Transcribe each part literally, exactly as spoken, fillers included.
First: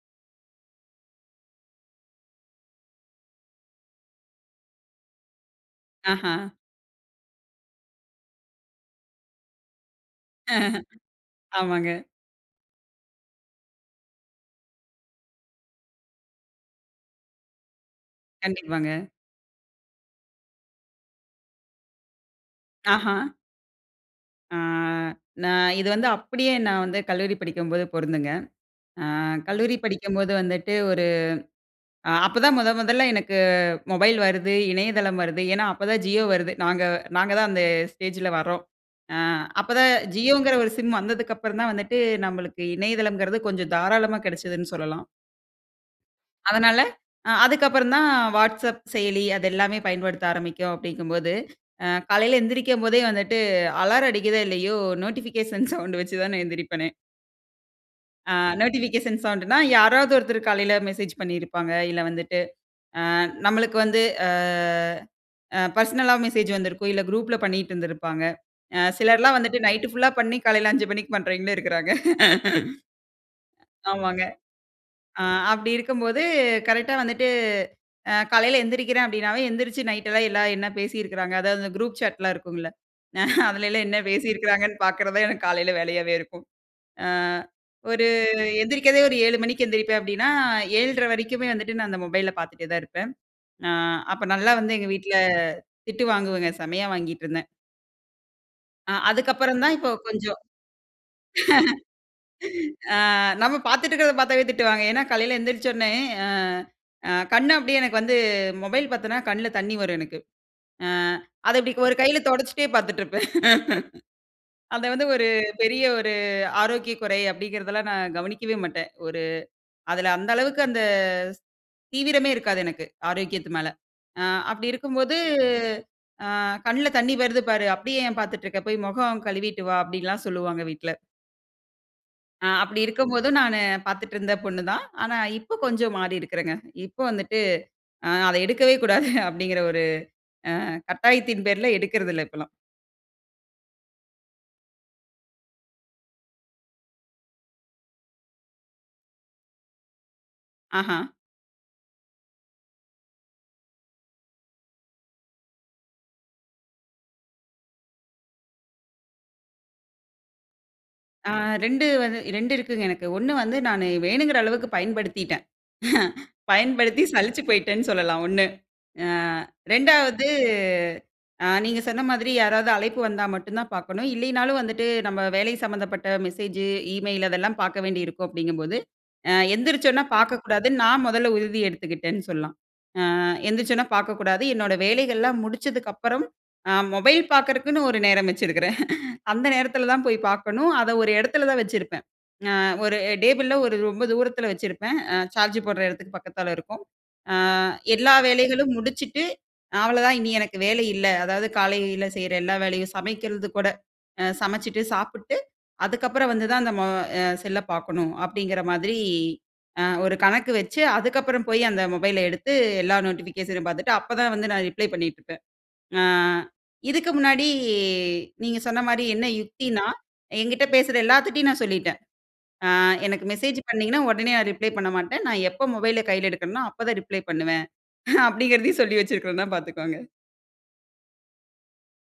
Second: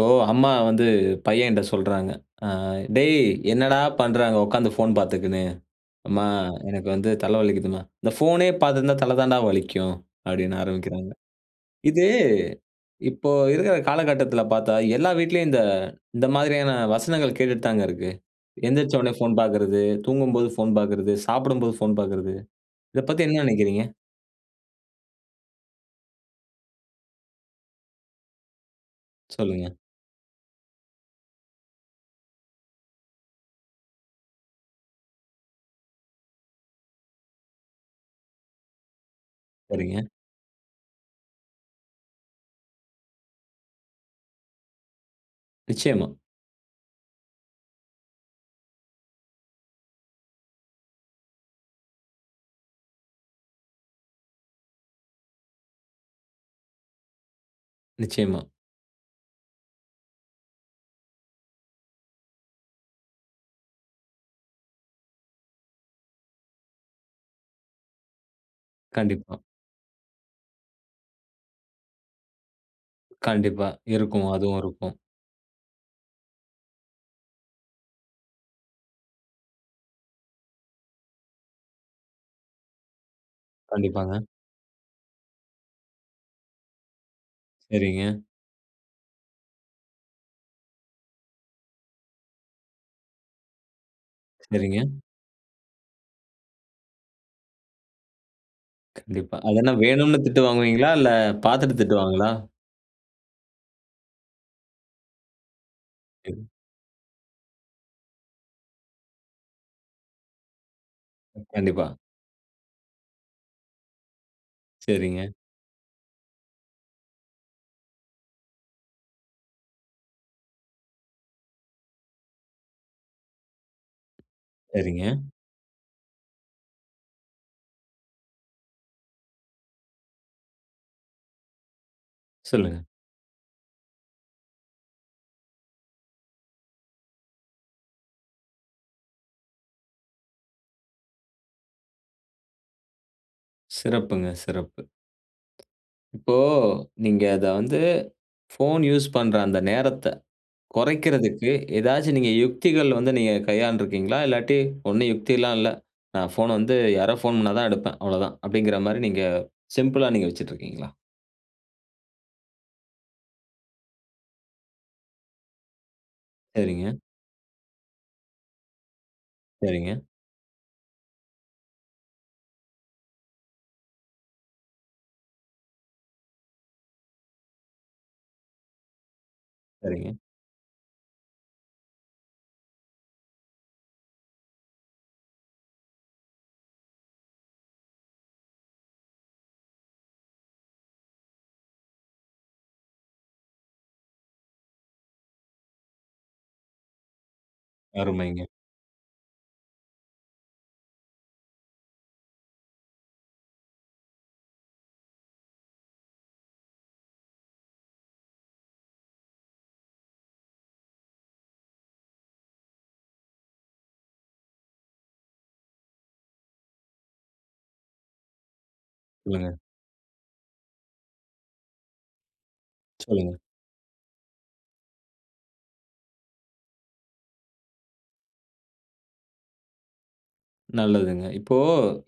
ஓ! அம்மா வந்து பையன்ட்ட சொல்றாங்க. ஆ "டேய்! என்னடா பண்ற அங்க உட்கார்ந்து ஃபோன் பார்த்துக்கினு" அம்மா! ஆஹ. "எனக்கு வந்து தல வலிக்கிதும்மா" "இந்த ஃபோனே பார்த்து இருந்தா, தல தான்டா வலிக்கும்" அப்பிடின்னு ஆரம்பிக்கிறாங்க. ஆமாங்க. இது இப்போ இருக்கிற காலகட்டத்தில பார்த்தா, எல்லா வீட்டிலயும் இந்த இந்த மாதிரியான வசனங்கள் கேட்டுட்டுத்தாங்க இருக்கு. கண்டிப்பாங்க. எந்திரிச்சவுனே ஃபோன் பார்க்கிறது, தூங்கும்போது ஃபோன் பார்க்கிறது, சாப்பிடும்போது ஃபோன் பார்க்கிறது. இத பத்தி ஆஹ. என்ன நெனைக்கிறீங்க? ஆ, நான் இது வந்து அப்டியே நான் வந்து கல்லூரி படிக்கும்போது பொருந்துங்க. அ சொல்லுங்க. கல்லூரி படிக்கும்போது வந்துட்டு, ஒரு அ அப்ப தான் முத முதல்ல எனக்கு மொபைல் வருது. இணையதளம் வருது. ஏன்னா, அப்ப தான் ஜியோ வருது. நாங்க நாங்க தான் அந்த ஸ்டேஜ்ல வர்றோம். அ அப்ப தான் சரிங்க. ஜியோங்கிற ஒரு சிம் வந்ததுக்கு அப்புறந்தான் வந்துட்டு, நம்மளுக்கு இணையதளம்ங்கிறது கொஞ்சம் தாராளமா கிடச்சதுன்னு சொல்லலாம். நிச்சயமா. அதனால, அ அதுக்கு அப்புறந்தான் வாட்ஸ்அப் செயலி அது எல்லாமே பயன்படுத்த ஆரம்பிக்கும், அப்பிடிங்கம்போது அ காலையில எந்திரிக்கும் போதே வந்துட்டு அலாரம் அடிக்கிதோ! இல்லயோ! நோட்டிபிகேஷன் சவுண்ட் வச்சு தான எந்திரிப்பனே! ஆ நிச்சயமா. நோட்டிபிகேஷன் சவுண்ட்டுன்னா, யாராவது ஒருத்தரு காலையில மெசேஜ் பண்ணியிருப்பாங்க. இல்ல வந்துட்டு, அ நம்மளுக்கு வந்து அ அ பெர்சனலா மெசேஜ் வந்திருக்கும். இல்ல குரூப்ல பண்ணிட்டு இருந்திருப்பாங்க. அ சிலர்லாம் கண்டிப்பா. வந்துட்டு நைட் ஃபுல்லா பண்ணி காலையில அஞ்சு மணிக்கி பண்றவங்களும் இருக்குறாங்க. கண்டிப்பா ஆமாங்க. இருக்கும். அதுவும் இருக்கும். ஆ அப்பிடி இருக்கும்போது, கரெக்ட்டா வந்துட்டு அ காலையில எந்திரிக்கிறேன் அப்பிடினாவே, எழுந்திரிச்சு நைட்லாம் எல்லாம் என்ன பேசியிருக்கிறாங்க. அதாவது அந்த குரூப் சாட்லாம் இருக்கும்ல. அதலேலாம் என்ன கண்டிப்பாங்க. பேசியிருக்கிறாங்கன்னு பார்க்குறது தான் எனக்கு காலையில வேலையாவே இருக்கும். ஆ ஒரு சரிங்க. எந்திரிக்கிறதே ஒரு ஏழு மணிக்கி எழுந்திரிப்பேன் அப்பிடின்னா, ஏழரை வரைக்குமே வந்துட்டு நான் அந்த மொபைல்ல பார்த்துட்டே தான் இருப்பேன். ஆ அப்ப நல்லா வந்து சரிங்க. எங்க வீட்ல திட்டு வாங்குவேங்க. செம்மையா வாங்கிட்டு இருந்தேன். ஆ, கண்டிப்பா. அது அதுக்கப்பறம் என்ன தான் இப்போ வேணும்னு கொஞ்சம் திட்டு வாங்குவீங்களா, இல்ல பாத்துட்டு திட்டுவாங்களா? ஆ, நம்ம பாத்துட்டு இருக்குறத பாத்தாலே திட்டுவாங்க. ஏன்னா காலையில எந்திரிச்சொன்னெ அ, கண்டிப் அ கண் அப்டீயே எனக்கு வந்து, மொபைல் பாத்தேனா கண்ணுல தண்ணீ வரும் எனக்கு. ஆ, அத இப்பிடி கண்டிப்பா. ஒரு கையில தொடச்சிட்டே பாத்துட்ருப்பேன். அத வந்து ஒரு சரிங்க. பெரிய ஒரு, ஆரோக்கிய குறை அப்டீங்குறதெல்லாம் நான் கவனிக்கவே மாட்டேன். ஒரு அதில அந்த அளவுக்கு அந்த ஸ் தீவிரமே இருக்காது எனக்கு. ஆரோக்கியத்து மேல. அ அப்பிடி இருக்கும் சரிங்க. போது, "ஆ கண்ணுல தண்ணீ வருது பாரு. அப்டீயே ஏன் பாத்துட்டு இருக்க. போயி மொகம் கழுவிட்டு வா" அப்டீன்னெல்லாம் சொல்லுவாங்க வீட்ல. அ அப்புடி சொல்லுங்க. இருக்கும்போதும் நானு பாத்துட்டு இருந்த பொண்ணு தான். ஆனா இப்போ கொஞ்சம் மாறி இருக்கிறேன்ங்க. இப்போ வந்துட்டு, ஆ அத எடுக்கவே கூடாது அப்டீங்குற ஒரு அ கட்டாயத்தின் பேர்ல எடுக்குறது இல்ல இப்போலாம். சிறப்புங்க, சிறப்பு. இப்போ நீங்க அத வந்து, ஃபோன் யூஸ் பண்ற அந்த நேரத்த ஆஹா! கொறைக்கிறதுக்கு ஏதாச்சு நீங்க யுக்திகள் வந்து நீங்க கையாண்டுருக்கீங்களா? இல்லாட்டி, "ஒண்ணும் யுக்திலாம் இல்ல. நான் ஃபோன் வந்து யாரோ ஃபோன் பண்ணா தான் எடுப்பேன். அவ்ளோதான்." அப்டீங்குற மாதிரி நீங்க சிம்பிளா நீங்க வச்சிட்ருக்கீங்களா? ஆ ரெண்டு வந்து ரெண்டு இருக்குங்க எனக்கு. ஒன்ணு வந்து நானு வேணுங்குற அளவுக்கு பயன்படுத்திட்டேன். சரிங்க. பயன்படுத்தி சலிச்சு போயிட்டேன்னு சொல்லலாம் ஒன்ணு. அ சரிங்க. ரெண்டாவது அ நீங்க சொன்ன மாதிரி, யாராவது அழைப்பு வந்தா மட்டும் தான் பார்க்கணும். இல்லைனாலும் வந்துட்டு, "நம்ம வேலை சம்பந்தப்பட்ட மெசேஜு, இமெயில் அதெல்லாம் பார்க்க வேண்டி இருக்கும்." அப்படீங்கும்போது, அ "எந்திரிச்சோன்ன சரிங்க. பார்க்கக்கூடாதுன்னு நா மொதல்ல உறுதி எடுத்துக்கிட்டேன்." சொல்லலாம். அ எந்திரிச்சோனா பார்க்கக்கூடாது. என்னோட வேலைகள்லாம் முடிச்சதுக்கு அப்புறம் அ மொபைல் பார்க்கறக்குன்னு ஒரு நேரம் வச்சிருக்கிறேன். அந்த நேரத்துல தான் போய் பார்க்கணும். அத ஒரு எடத்துல தான் வச்சிருப்பேன். அ ஒரு டேபிள்ல ஒரு ரொம்ப தூரத்துல வச்சிருப்பேன். அ சார்ஜ் போடுற இடத்துக்கு பக்கத்துல இருக்கும். "அ எல்லா அருமைங்க. வேலைகளும் முடிச்சுட்டு, அவ்வளோ தான் இனி எனக்கு வேலை இல்ல. அதாவது காலையில செய்ற எல்லா வேலையும் சமைக்கிறது கூட, அ சமைச்சுட்டு, சாப்புட்டு, அதுக்கப்பறம் வந்து தான் அந்த மொ அ செல்ல பார்க்கணும்." அப்படீங்குற மாதிரி அ ஒரு கணக்கு வச்சு, அதுக்கப்பறம் போய் அந்த மொபைல எடுத்து எல்லா நோட்டிஃபிகேஷனும் பார்த்துட்டு, அப்ப தான் வந்து நா ரிப்ளை பண்ணீட்டுருப்பேன். அ இதுக்கு முன்னாடி, நீங்க சொன்ன மாரி என்ன சொல்லுங்க. யுக்தின்னா? என்கிட்ட பேசுற எல்லாத்துட்டையும் நான் சொல்லிட்டேன், "அ எனக்கு சொல்லுங்க. மெசேஜ் பண்ணீங்கன்னா உடனே நா ரிப்ளை பண்ண மாட்டேன். நா எப்போ மொபைல கையில எடுக்கறனோ, அப்ப தான் ரிப்ளை பண்ணுவேன்." அப்படீங்கிறதையும் சொல்லி வச்சுருக்குறோம்ன்னா பார்த்துக்கோங்க. நல்லதுங்க, இப்போ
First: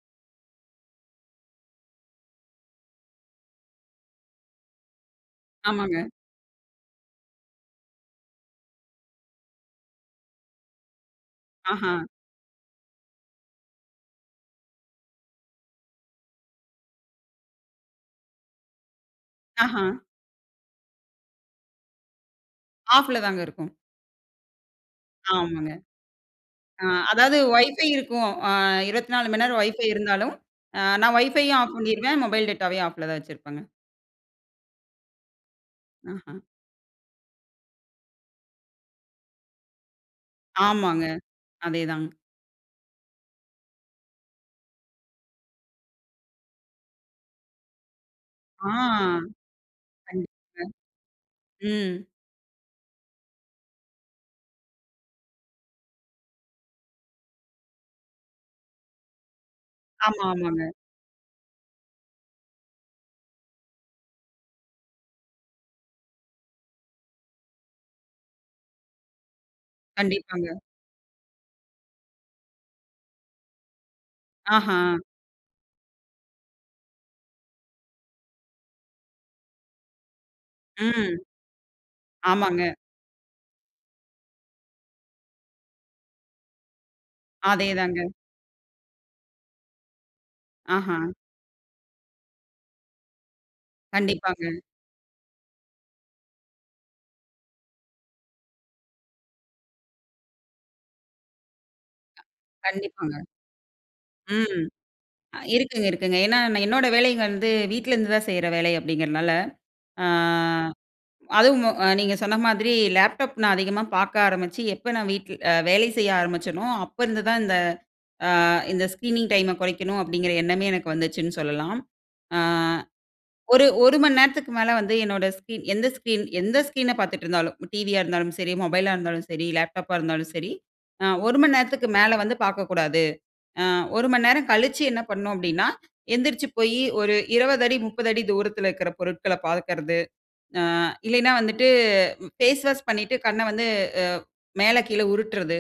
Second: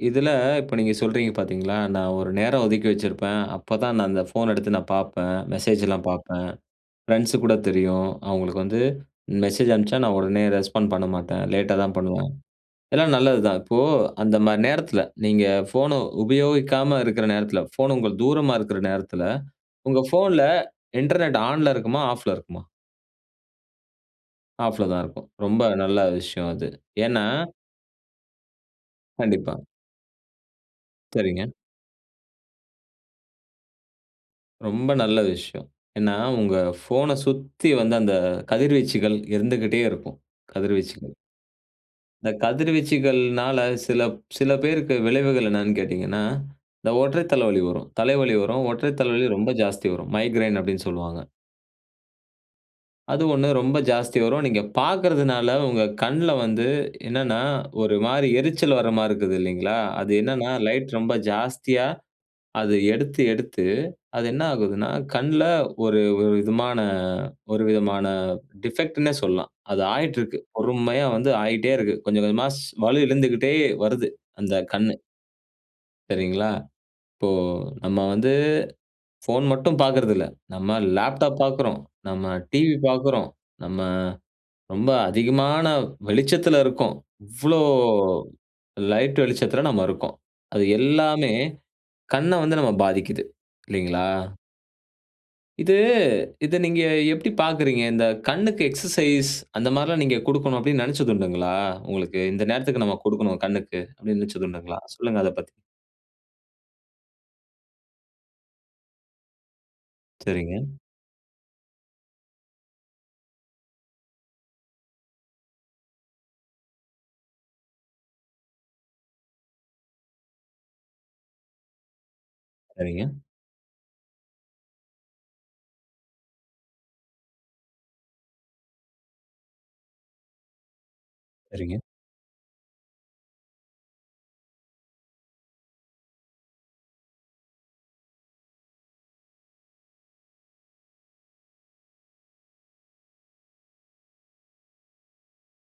இதில, இப்போ நீங்க சொல்றீங்க பாத்தீங்களா? "நான் ஒரு நேரம் ஒதுக்கி வச்சிருப்பேன், அப்பதான் நான் அந்த ஃபோன் எடுத்து நான் பாப்பேன், ஆமாங்க. மெசேஜ்ல்லாம் பாப்பேன், ஃப்ரெண்ட்ஸுக்கு கூட தெரியும், அவுங்களுக்கு வந்து, மெசேஜ் அனுப்பிச்சா நான் உடனே ரெஸ்பாண்ட் பண்ண மாட்டேன், லேட்டா ஆஹா. தான் பண்ணுவேன்." எல்லாம் நல்லதுதான், இப்போ அந்த மாரி நேரத்தில, நீங்க ஃபோன உபயோகிக்காம இருக்க நேரத்தில, ஃபோன் உங்கள் தூரமா இருக்கிற நேரத்தில, ஆஹா. உங்க ஃபோன்ல, Internet ஆன்ல இருக்குமா, ஆஃப்ல இருக்குமா? ஆஃப்ல தாங்க இருக்கும். ஆஃப்ல தான் இருக்கும், ரொம்ப ஆமாங்க. நல்ல விஷயம் அது. அ ஏன்னா? அதாவது Wi-Fi இருக்கும். அ இருவத்தி நாலு மணி கண்டிப்பா. நேரம் Wi-Fi இருந்தாலும், அ நான் சரிங்க. Wi-Fiயும் ஆஃப் பண்ணிடுவேன், Mobile Dataவயும் ஆஃப்ல தான் வச்சிருப்பேங்க. ரொம்ப நல்ல விஷயம். ஏன்னா, ம்ஹம். உங்க ஃபோன சுத்தி வந்து அந்த கதிர்வீச்சுகள் இருந்துகிட்டே இருக்கும், ஆமாங்க, கதிர்வீச்சுகள். அதே தாங் இந்த கதிர்வீச்சுகள்னால, சில சில பேருக்கு விளைவுகள் என்னென்னு கேட்டீங்கன்னா, இந்த ஒற்றை தலைவலி வரும், தலைவலி வரும், ஆ, ஒற்றை தலைவலி ரொம்ப ஜாஸ்தி வரும், "மைக்ரேன்" கண்டிப்பாங்க. அப்டின்னு சொல்லுவாங்க. ம். அது ஒண்ணு ரொம்ப ஜாஸ்தி வரும், நீங்க பாக்குறதுனால, உங்க கண்ல வந்து என்னான்னா, ஒரு மாரி எரிச்சல் வர்ற மாரி இருக்குது இல்லைங்களா? அது ஆமா, என்னான்னா? ஆமாங்க. லைட் ரொம்ப ஜாஸ்தியா, அது எடுத்து எடுத்து, அது என்ன ஆகுதுனா? கண்ல ஒரு ஒரு விதமான ஒரு விதமான டிஃபெக்ட்னே சொல்லலாம், அது ஆயிட்டு இருக்கு, கண்டிப்பாங்க. பொறுமையா வந்து ஆயிட்டே இருக்கு, கொஞ்சம் கொஞ்சமா ஸ் வலு இழுந்துகிட்டே வருது, அந்த ஆஹ. கண்ணு. சரிங்களா! இப்போ நம்ம வந்து, ஃபோன் மட்டும் பாக்குறதில்ல. நம்ம ம். லேப்டாப் பாக்குறோம், நம்ம ஆமாங்க. டிவி பாக்குறோம், நம்ம ரொம்ப அதிகமான வெளிச்சத்துல இருக்கோம். இவ்ளோ அதேதாங்க. லைட் வெளிச்சத்துல நம்ம இருக்கோம். அது ஆஹ! எல்லாமே கண்ண வந்து நம்ம பாதிக்குது. இல்லேங்களா? கண்டிப்பாங்க. இது இத நீங்க எப்புடி பாக்குறீங்க. இந்த கண்ணுக்கு எக்சர்சைஸ் அந்த மாரிலாம் நீங்க குடுக்கணும் அப்டீன்னு நெனச்சதுண்டுங்களா? உங்களுக்கு இந்த நேரத்துக்கு நம்ம கண்டிப்பாங்க. குடுக்கணும் கண்ணுக்கு, அப்டீன்னு ம். நெனச்சதுண்டுங்களா? சொல்லுங்க அதப் அ பத்தி. இருக்குங்க இருக்குங்க. ஏன்னா, நான் என்னோட வேலை வந்து வீட்ல இருந்து தான் செய்ற வேலை அப்டீங்குறனால ஆ, சரிங்க. அதுவும் அ நீங்க சொன்ன மாரி லேப்டாப் நான் அதிகமா பாக்க ஆரம்பிச்சு எப்போ நான் வீட்ல அ, வேலை செய்ய ஆரம்பிச்சேனோ, அப்போ இருந்து தான் இந்த அ "இந்த ஸ்க்ரீனிங் டைம் கொறைக்கணும்" அப்டீங்குற எண்ணமே எனக்கு வந்துச்சுன்னு சொல்லலாம். ஆ, சரிங்க. ஒரு ஒரு மணி நேரத்துக்கு மேல வந்து என்னோட ஸ்கிரீன் எந்த ஸ்கிரீன் எந்த ஸ்கிரீன பாத்துட்டுருந்தாலும், டிவியா இருந்தாலும் சரி, மொபைலா இருந்தாலும் சரி, லேப்டாப்பா இருந்தாலும் சரி. அ, ஒரு மணி சரிங்க. நேரத்துக்கு மேல வந்து பாக்கக்கூடாது. அ, ஒரு மணி நேரம் கழிச்சு என்ன பண்ணோம் அப்டீன்னா, எந்திரிச்சு போயி ஒரு இருவது அடி முப்பது அடி தூரத்துல இருக்குற பொருட்கள பாக்குறது. அ இல்லேன்னா வந்துட்டு, ஃபேஸ் வாஷ் பண்ணிட்டு கண்ண வந்து, அ மேல, கீழ உருட்றது.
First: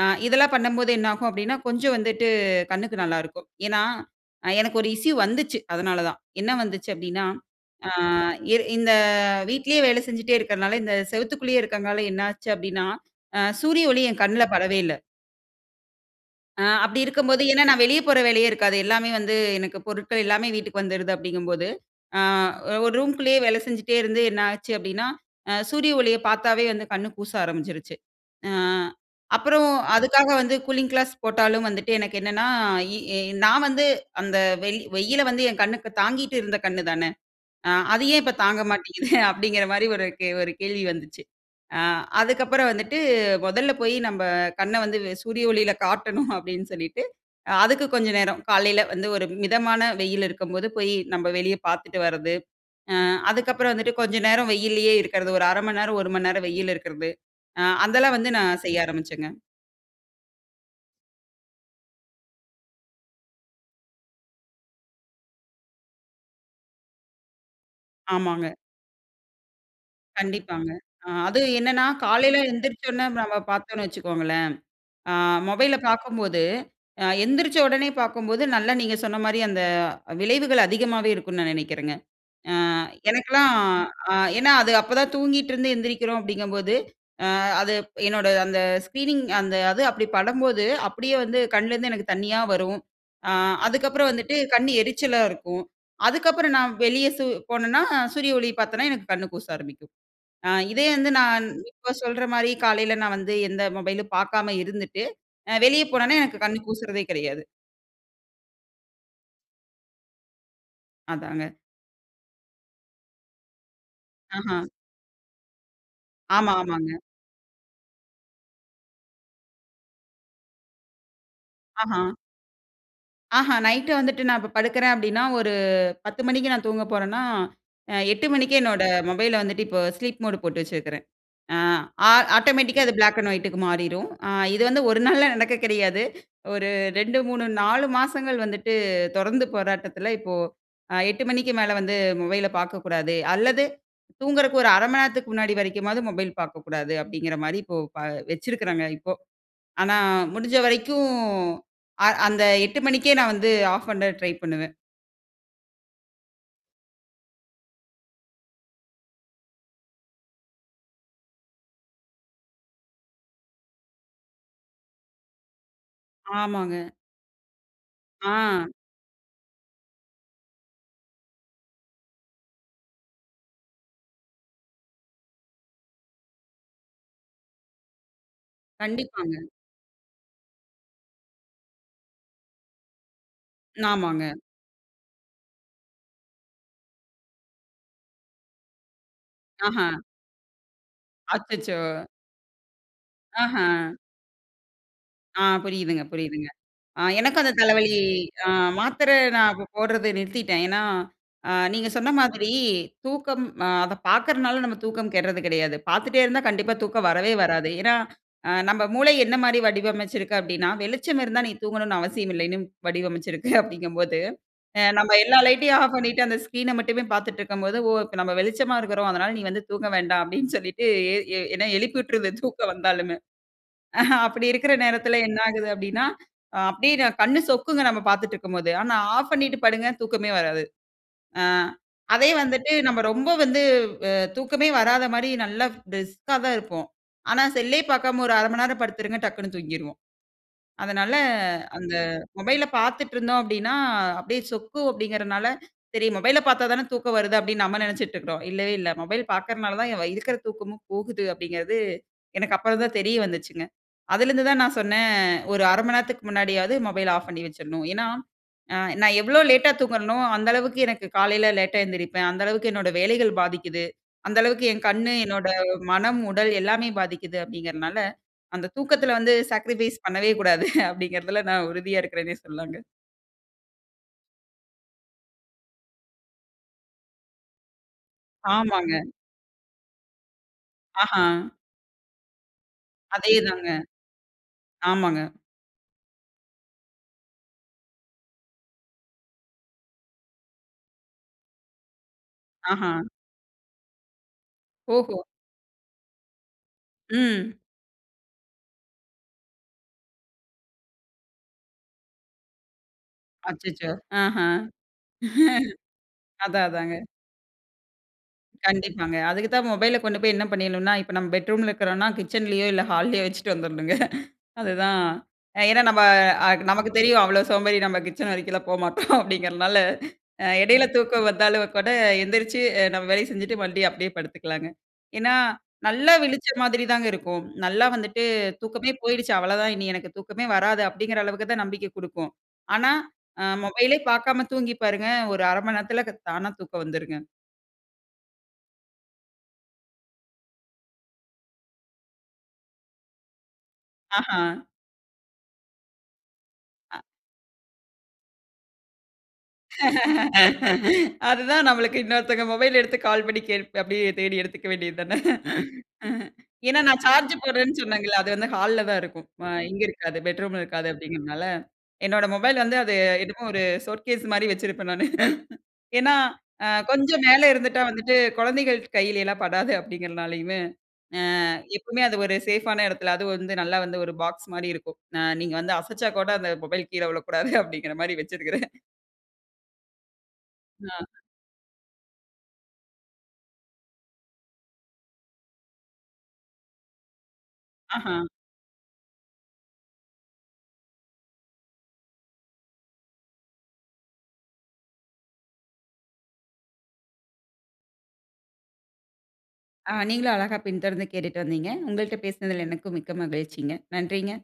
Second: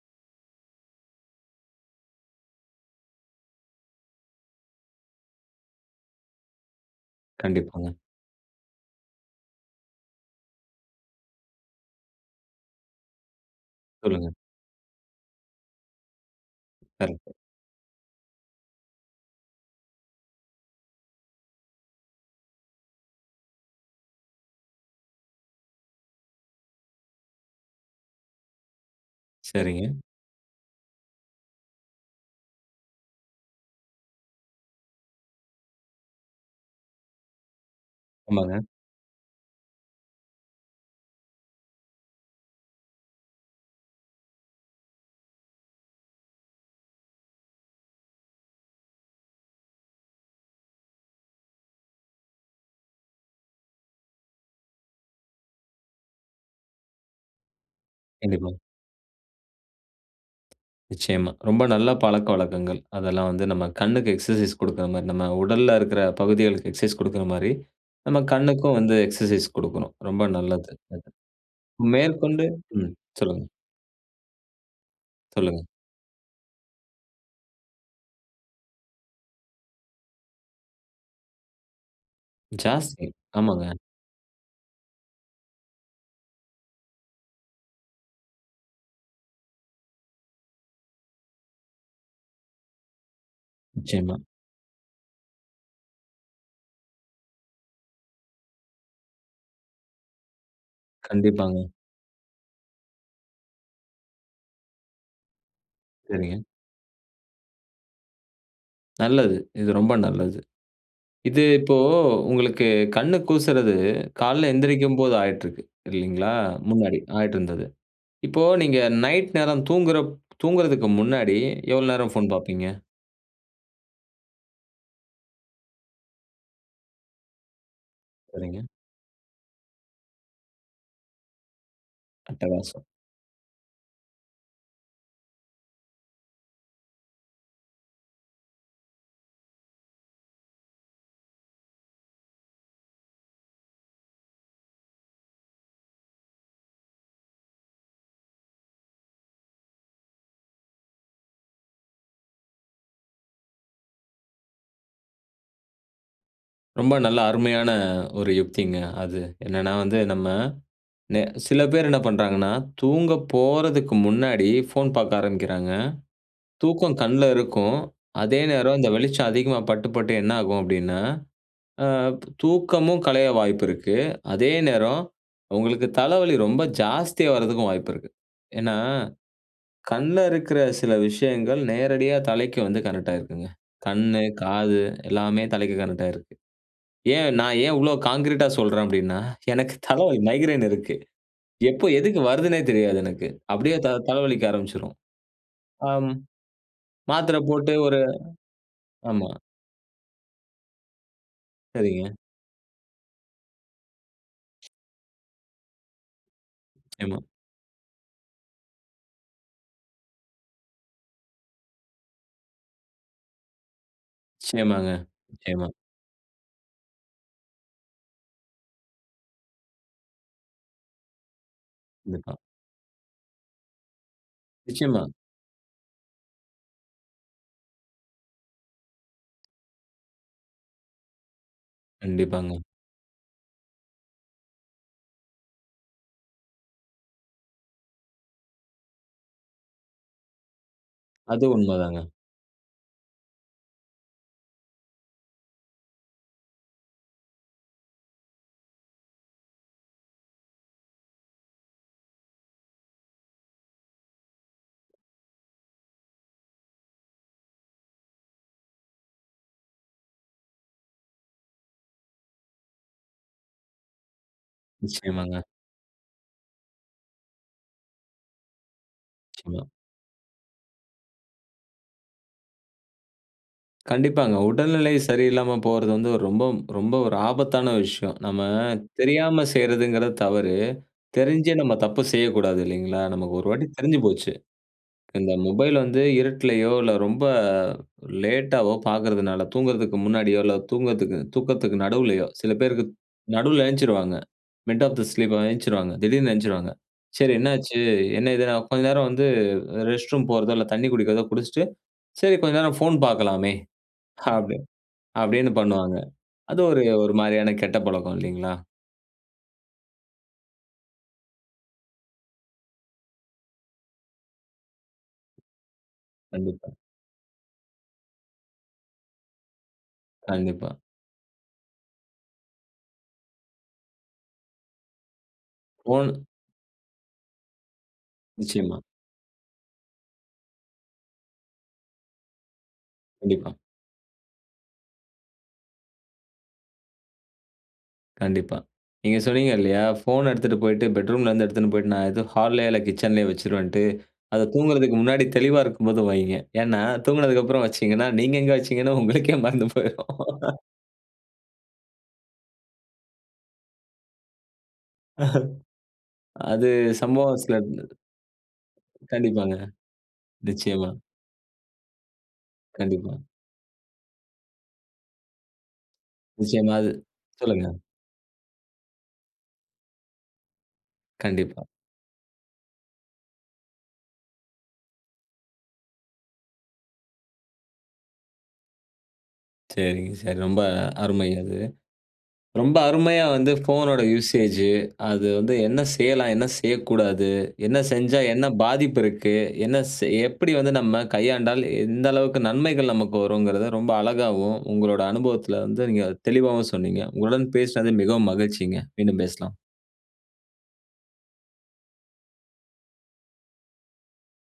ஆ, இதெல்லாம் பண்ணும்போது என்னாகும் அப்டீன்னா கொஞ்சம் வந்துட்டு கண்ணுக்கு நல்லா இருக்கும். ஏன்னா, எனக்கு ஒரு இஷ்யூ வந்துச்சு. அதனால தான். என்ன வந்துச்சு அப்டீன்னா, ஆ கண்டிப்பாங்க. இர் இந்த வீட்லயே வேலை செஞ்சுட்டே இருக்குறதுனால இந்த செவுத்துக்குள்ளயே இருக்குறதுனால என்ன ஆச்சு அப்டீன்னா, அ சூரிய ஒளி என் சொல்லுங்க. கண்ணுல படவே இல்ல. ஆ அப்படி கரெக்ட். இருக்கும்போது, ஏனா நான் வெளியே போற வேலையே இருக்காது. எல்லாமே வந்து எனக்கு பொருட்கள் எல்லாமே வீட்டுக்கு வந்துடுது அப்படிங்கும்போது, ஆ ஒரு ரூம்க்குள்ளேயே வேலை செஞ்சிட்டே இருந்து என்ன ஆச்சு அப்படினா, சூரிய ஒளிய பார்த்தாவே வந்து கண் கூச ஆரம்பிச்சிருச்சு. அ அப்புறம் சரிங்க. அதுக்காக வந்து கூலிங் கிளாஸ் போட்டாலும் வந்துட்டு எனக்கு என்னனா, இ நான் வந்து அந்த வெயிலை வந்து, என் கண்ணுக்கு தாங்கிட்டு இருந்த கண்ணு தான, ஆ அது ஏன் இப்போ ஆமாங்க. தாங்க மாட்டேங்குது அப்படின்கிற மாதிரி ஒரு கே ஒரு கேள்வி வந்துச்சு, ஆ அதற்கு அப்புறம் வந்துட்டு, முதல்ல போய் நம்ம கண்ணை வந்து சூரிய ஒளியில காட்டணும் அப்படினு சொல்லிட்டு, அதுக்கு கொஞ்சம் நேரம், காலையில வந்து ஒரு மிதமான வெயில் இருக்கும்போது போய் நம்ம வெளியே பார்த்துட்டு வரது. ஆ அதுக்கப்புறம் வந்துட்டு கொஞ்ச நேரம் வெயிலேயே இருக்கிறது ஒரு அரை மணி நேரம், ஒரு மணி நேரம் வெயில்ல இருக்கிறது. அ அதெல்லாம் வந்து கண்டிப்பா. நான் செய்ய ஆரம்பிச்சேங்க. நிச்சயமா. ரொம்ப நல்ல பழக்கவழக்கங்கள், அதெல்லாம் வந்து நம்ம கண்ணுக்கு எக்சர்சைஸ் கொடுக்கிற மாரி, நம்ம உடல்ல இருக்கிற பகுதிகளுக்கு எக்சர்சைஸ் கொடுக்கிற மாரி நம்ம ஆமாங்க. கண்ணுக்கும் வந்து எக்சர்சைஸ் கொடுக்கணும், ரொம்ப கண்டிப்பாங்க, நல்லது. அ அது என்னனா காலையில மேற்கொண்டு எழுந்திரிச்ச ம். உடனே நம்ம சொல்லுங்க. பார்த்தோம்னு வைச்சுக்கோங்களேன், ஆ சொல்லுங்க. மொபைல பார்க்கும்போது எந்தரிச்சோடனே பார்க்கும்போது, நல்லா நீங்க சொன்ன மாதிரி அந்த, விளைவுகள் அதிகமாவே இருக்கும்னு நான் நினைக்கிறேங்க. ஆ ஜாஸ்தி, எனக்கெலாம் ஆமாங்க. ஆ ஏனா அது அப்போ தான் தூங்கிகிட்டுருந்து எந்திரிக்கிறோம் அப்படிங்கும்போது, ஆ அது என்னோட அந்த ஸ்க்ரீனிங் அந்த அது அப்படி படும்போது, அப்படியே வந்து கண்ணுலேருந்து எனக்கு தண்ணியா வரும். ஆ அதுக்கப்புறம் நிச்சயமா. வந்துட்டு கண் எரிச்சலா இருக்கும். அதுக்கப்புறம் சு நான் வெளியே போனேன்னா, சூரிய ஒளி பார்த்தேனா எனக்கு கண் கூச ஆரம்பிக்கும். இதே வந்து நான் கண்டிப்பாங்க. இப்போ சொல்ற மாதிரி காலையில நான் வந்து எந்த மொபைலும் பார்க்காம இருந்துட்டு, வெளியே போனோனே எனக்கு சரிங்க. கண் கூசுறதே கிடையாது. நல்லது. இது ரொம்ப நல்லது. இது அதாங்க. இப்போ உங்களுக்கு கண் கூசுறது கால்ல ஆஹ. எழுந்திரிக்கும்போது ஆயிட்டு இருக்கு இல்லைங்களா? ஆமா, ஆமாங்க. முன்னாடி ஆயிட்டு இருந்தது. இப்போ நீங்க நைட் நேரம் தூங்குற தூங்குறதுக்கு முன்னாடி எவ்வளோ ஆஹா. நேரம் ஃபோன் பார்ப்பீங்க? ஆஹா. நைட் வந்துட்டு நான் இப்ப படுக்கிறேன் அப்டின்னா ஒரு பத்து மணிக்கு நான் தூங்கப் போறேன்னா அ எட்டு மணிக்கே சரிங்க. என்னோட மொபைல வந்துட்டு இப்போ ஸ்லீப் மோட் போட்டு வச்சிருக்குறேன். ஆ. ஆட்டோமேட்டிக்காக அட்டகாசம். அது பிளாக் அண்ட் ஒயிட்டுக்கு மாறிரும். அ இது வந்து ஒரு நாள்ல நடக்க கிடையாது. ஒரு ரெண்டு, மூணு, நாலு மாசங்கள் வந்துட்டு தொடர்ந்து போராட்டத்தில இப்போ அ எட்டு மணிக்கு மேல வந்து மொபைல பார்க்கக்கூடாது அல்லது தூங்குறக்கு ஒரு அரை மண நேரத்துக்கு முன்னாடி வரைக்குமாவது மொபைல் பார்க்கக்கூடாது அப்டிங்கிற மாரி இப்போ ப வச்சிருக்கிறாங்க இப்போ. ஆனா முடிஞ்ச வரைக்கும் அ அந்த எட்டு மணிக்கே நான் வந்து ஆஃப் பண்ண ட்ரை பண்ணுவேன். ரொம்ப நல்ல அருமையான ஒரு யுக்திங்க அது என்னன்னா, வந்து நம்ம எ சில பேர் என்ன பண்ணுறாங்கன்னா தூங்க போறதுக்கு முன்னாடி ஃபோன் பார்க்க ஆரம்பிக்கிறாங்க. ஆமாங்க. தூக்கம் கண்ல இருக்கும். அதே ஆ. நேரம் இந்த வெளிச்சம் அதிகமா பட்டு, பட்டு என்ன ஆகும் அப்டின்னா அ தூக்கமும் களைய வாய்ப்பு இருக்கு அதே நேரம் உங்களுக்கு தலவலி ரொம்ப ஜாஸ்தியா வரதுக்கும் வாய்ப்பு இருக்கு. ஏனா கண்டிப்பாங்க. கண்ல இருக்கிற சில விஷயங்கள் நேரடியா தலைக்கு வந்து கனெக்டாகிருக்குங்க கண்ணு ஆமாங்க. காது எல்லாமே தலைக்கு கனெக்டா ஆயிருக்குங்க. ஏன் நான் ஏன் இவ்வளோ கான்கிரீட்டா சொல்றேன் அப்டின்னா எனக்கு ஆஹா. தலவலி, மைக்ரேன் இருக்கு. அச்சச்சோ! எப்போ எதுக்கு வருதுன்னே தெரியாது எனக்கு ஆஹா. அப்டியே த தலவலிக்க ஆரம்ச்சுரும். ஆ புரியுதுங்க, ஆம் புரியுதுங்க. ஆ மாத்துர எனக்கும் அந்த போட்டு தலவலி. ஒரு அ மாத்தர ஆமா. நான் இப்ப போடுறத நிறுத்திட்டேன். ஏனா அ நீங்க சொன்ன சரிங்க. மாதிரி தூக்கம் அத பார்க்கிறதனால நம்ம தூக்கம் கெடறது கிடையாது. பார்த்துட்டே இருந்தா கண்டிப்பா தூக்கம் நிச்சயமா. வரவே வராது. ஏனா, அ நம்ப மூளை என்ன மாரி வடிவமைச்சுருக்கு அப்டின்னா வெளிச்சம் இருந்தா நீ தூங்கணும்னு அவசியம் இல்லன்னு வடிவமைச்சுருக்கு அப்டிங்கும்போது. அ நிச்சயமாங்க, நம்ம எல்லா நிச்சயமா. லைட்யும் ஆஃப் பண்ணிட்டு. அந்த ஸ்கிரீன மட்டுமே பார்த்துட்டுருக்கும் போது ஓ நம்ம வெளிச்சமா இருக்கிறோம் அதுனால நீ வந்து தூங்க வேண்டாம் அப்டின் சொல்லிட்டு எ எ என்ன எழுப்பி உட்டுருது கண்டிப்பா. தூக்கம் வந்தாலுமே. அ அப்டி இருக்கிற நிச்சயமா. நேரத்தில என்ன ஆகுது அப்டின்னா, அப்டியே கண்ணு சொக்குங்க நம்ம பார்த்துட்டு இருக்கும்போது. ஆனா ஆஃப் பண்ணிட்டு படுங்க தூக்கமே வராது. ஆ அதே கண்டிப்பாங்க. வந்துட்டு நம்ம ரொம்ப வந்து அ தூக்கமே வராத மாரி நல்லா பிரிஸ்க்கா தான் இருப்போம். ஆனா செல்லே பார்க்காம ஒரு அரை மணநேரம் படுத்துருங்க டக்ன்னு தூங்கிருவோம். அதனால அது உண்ம அந்த தாங்க. மொபைல்ல பார்த்துட்டுருந்தோம் அப்டின்னா, அப்டியே சொக்கு அப்டிங்குறனால சரி மொபைல பார்த்தா தானே தூக்கம் வருது அப்டின் நம்ம நெனைச்சுட்டு இருக்கிறோம். இல்லவே இல்ல மொபைல் பார்க்கிறதனால தான் இருக்கற தூக்கமும் போகுது அப்டிங்கிறது எனக்கு அப்புறம் தான் தெரிய வந்துச்சுங்க. அதிலிருந்து தான் நான் சொன்னே ஒரு அர மணநேரத்துக்கு முன்னாடியாவது. மொபைல ஆஃப் பண்ணி வச்சருணும். ஏனா, நான் எவ்வளோ லேட்டா தூங்குறனோ அந்த அளவுக்கு எனக்கு காலையில லேட்டா எழுந்திரிப்பேன். அந்த அளவுக்கு என்னோட வேலைகள் பாதிக்கிது. அந்த அளவுக்கு என் கண்ணு நிச்சயமாங்க. என்னோட மனம், உடல் எல்லாமே பாதிக்கிது அப்டிங்குதுனால அந்த தூக்கத்தில வந்து நிச்சயமா. சாக்ரிஃபைஸ் பண்ணவே கூடாது. அப்டிங்குறதுல நான் உறுதியா இருக்கிறேனே சொல்லாங்க. கண்டிப்பாங்க. உடல்நிலை சரியில்லாம போறது வந்து ரொம்ப ரொம்ப ஒரு ஆபத்தான விஷயம். நம்ம ஆமாங்க. தெரியாம செய்றதுங்குறது தவறு. ஆஹ்ம். தெரிஞ்சே நம்ம தப்பு செய்யக்கூடாது இல்லைங்களா? அதே நமக்கு ஒரு வாட்டி தாங்க. தெரிஞ்சு போச்சு. ஆமாங்க. இந்த மொபைல் வந்து இருட்டுலையோ, இல்லை ரொம்ப அ லேட்டாவோ பாக்குறதுனால, தூங்குறதுக்கு முன்னாடியோ, இல்லை தூங்கதுக்கு தூக்கத்துக்கு நடுவுலயோ, சில பேருக்கு ஆஹம். நடுவுல ஏந்த்ச்சிருவாங்க. மிட் ஆஃப் தி ஓஹோ! ஸ்லீப் ஏந்த்ச்சிடுவாங்க திடீர்னு ஏந்த்ச்சிடுவாங்க. சரி ம். என்னாச்சு? என்ன இதுன்னா? கொஞ்ச நேரம் வந்து ரெஸ்ட் ரூம் போறதோ, இல்ல தண்ணீ குடிக்கிறதோ குடிச்சிட்டு, "சரி கொஞ்ச நேரம் ஃபோன் பாக்கலாமே" அச்சச்சோ! அப்டி, ஆஹ்ம். அப்டீன்னு பண்ணுவாங்க. அது அதான் ஒரு அதாங்க. ஒரு மாரியான கெட்ட பழக்கம் இல்லிங்களா? கண்டிப்பாங்க. அதுக்கு தான் மொபைல கொண்டு போயி என்ன பண்ணிரணும்னனா, இப்போ நம்ம பெட்ரூம்ல இருக்குறோம்னா, கிச்சன்லயோ, இல்லை ஹால்லயோ வச்சுட்டு வந்துரணுங்க. அதுதான் அ ஏன்னா நம்ப அ கு கண்டிப்பா. நமக்கு தெரியும், அவ்வளோ சோம்பேறி நம்ம கிச்சன் வரைக்கும்லாம் போமாட்டோம் அப்டீங்குறனால, அ கண்டிப்பா. எடையில தூக்கம் வந்தாலும் கூட, எந்திரிச்சு அ நம்ம வேலைய செஞ்சுட்டு மறுப்டியும் அப்டீயே படுத்துக்கலாங்க. ஏன்னா? இப்போ நல்லா விழிச்ச மாதிரிதாங்க இருக்கும். நல்லா வந்துட்டு, நிச்சயமா. "தூக்கமே போயிடுச்சு. அவ்வளோதான். இனி எனக்கு தூக்கமே வராது" அப்புடீங்குற அளவுக்கு தான் நம்பிக்கை குடுக்கும். ஆனா அ கண்டிப்பா. மொபைலே பாக்காம தூங்கி பாருங்க. ஒரு அரை மணி நேரத்துல க தானா தூக்கம் வந்துருங்க. கண்டிப்பா. நீங்க சொன்னீங்க இல்லையா? ஃபோன் எடுத்துட்டு போயிட்டு, பெட்ரூம்லருந்து எடுத்துன்னு போய்ட்டு, நான் ஏதோ ஹால்லையோ இல்ல கிட்சன்லையோ வச்சுருவேன்ட்டு. ஆஹா. அத தூங்குறதுக்கு முன்னாடி தெளிவா இருக்கும்போது வைங்க. ஏன்னா அ. தூங்குனதுக்கப்பறம் வச்சீங்கன்னா, நீங்க எங்க வச்சீங்கன்னு உங்களுக்கே மறந்து போய்ரும். அதுதான் நம்மளுக்கு இன்னொருத்தங்க மொபைல எடுத்து கால் பண்ணி, கேள் அப்படியே தேடி எடுத்துக்கவேண்டியது தான. அஹ. அது ஏன்னா, "நான் சார்ஜ் சம்பவாசுல போடுறேன்னு இருந்தது. சொன்னேங்கல்ல. அது வந்து ஹால்ல தான் இருக்கும். ஆ கண்டிப்பாங்க. இங்க இருக்காது, பெட்ரூம்ல இருக்காது." நிச்சயமா. அப்படீங்குறதுனால, என்னோட மொபைல் வந்து அது கண்டிப்பா. என்னமோ ஒரு ஷோகேஸ் மாரி வச்சுருப்பேன் நானு. ஏன்னா, "அ நிச்சயமா. அது கொஞ்சம் மேல சொல்லுங்க. இருந்துட்டா வந்துட்டு குழந்தைகள் கையிலலாம் படாது." அப்படீங்குறதுனாலையுமே, அ கண்டிப்பா. எப்பவுமே அது ஒரு சேஃப்பான இடத்துல அது வந்து நல்லா வந்து ஒரு பாக்ஸ் மாரி இருக்கும். "அ நீங்க வந்து அசச்சா கூட, அந்த மொபைல் கீழ விழக்கூடாது." அப்படீங்குறமாரி வச்சுருக்குறேன். சரிங்க, சரி. ரொம்ப ஆ. அருமை அது. ரொம்ப அருமையா வந்து ஃபோனோட யூசேஜு, அது வந்து என்ன செய்யலாம், என்ன செய்யக்கூடாது, என்ன செஞ்சா ஆஹா. என்ன பாதிப்பு இருக்கு, என்ன செய் எப்படி வந்து நம்ம கையாண்டால், எந்த அளவுக்கு நன்மைகள் நமக்கு வரும்ங்கிறத, ரொம்ப அழகாவும் உங்களோட அனுபவத்துல வந்து நீங்க தெளிவாவும் சொன்னீங்க. உங்களுடன் பேசினது மிகவும் மகிழ்ச்சிங்க. மீண்டும் பேசலாம். ஆ நீங்களும் அழகா பின்தொடர்ந்து கேட்டுட்டு வந்தீங்க. உங்கள்ட்ட பேசுனதுல எனக்கும் மிக்க மகிழ்ச்சிங்க. நன்றிங்க.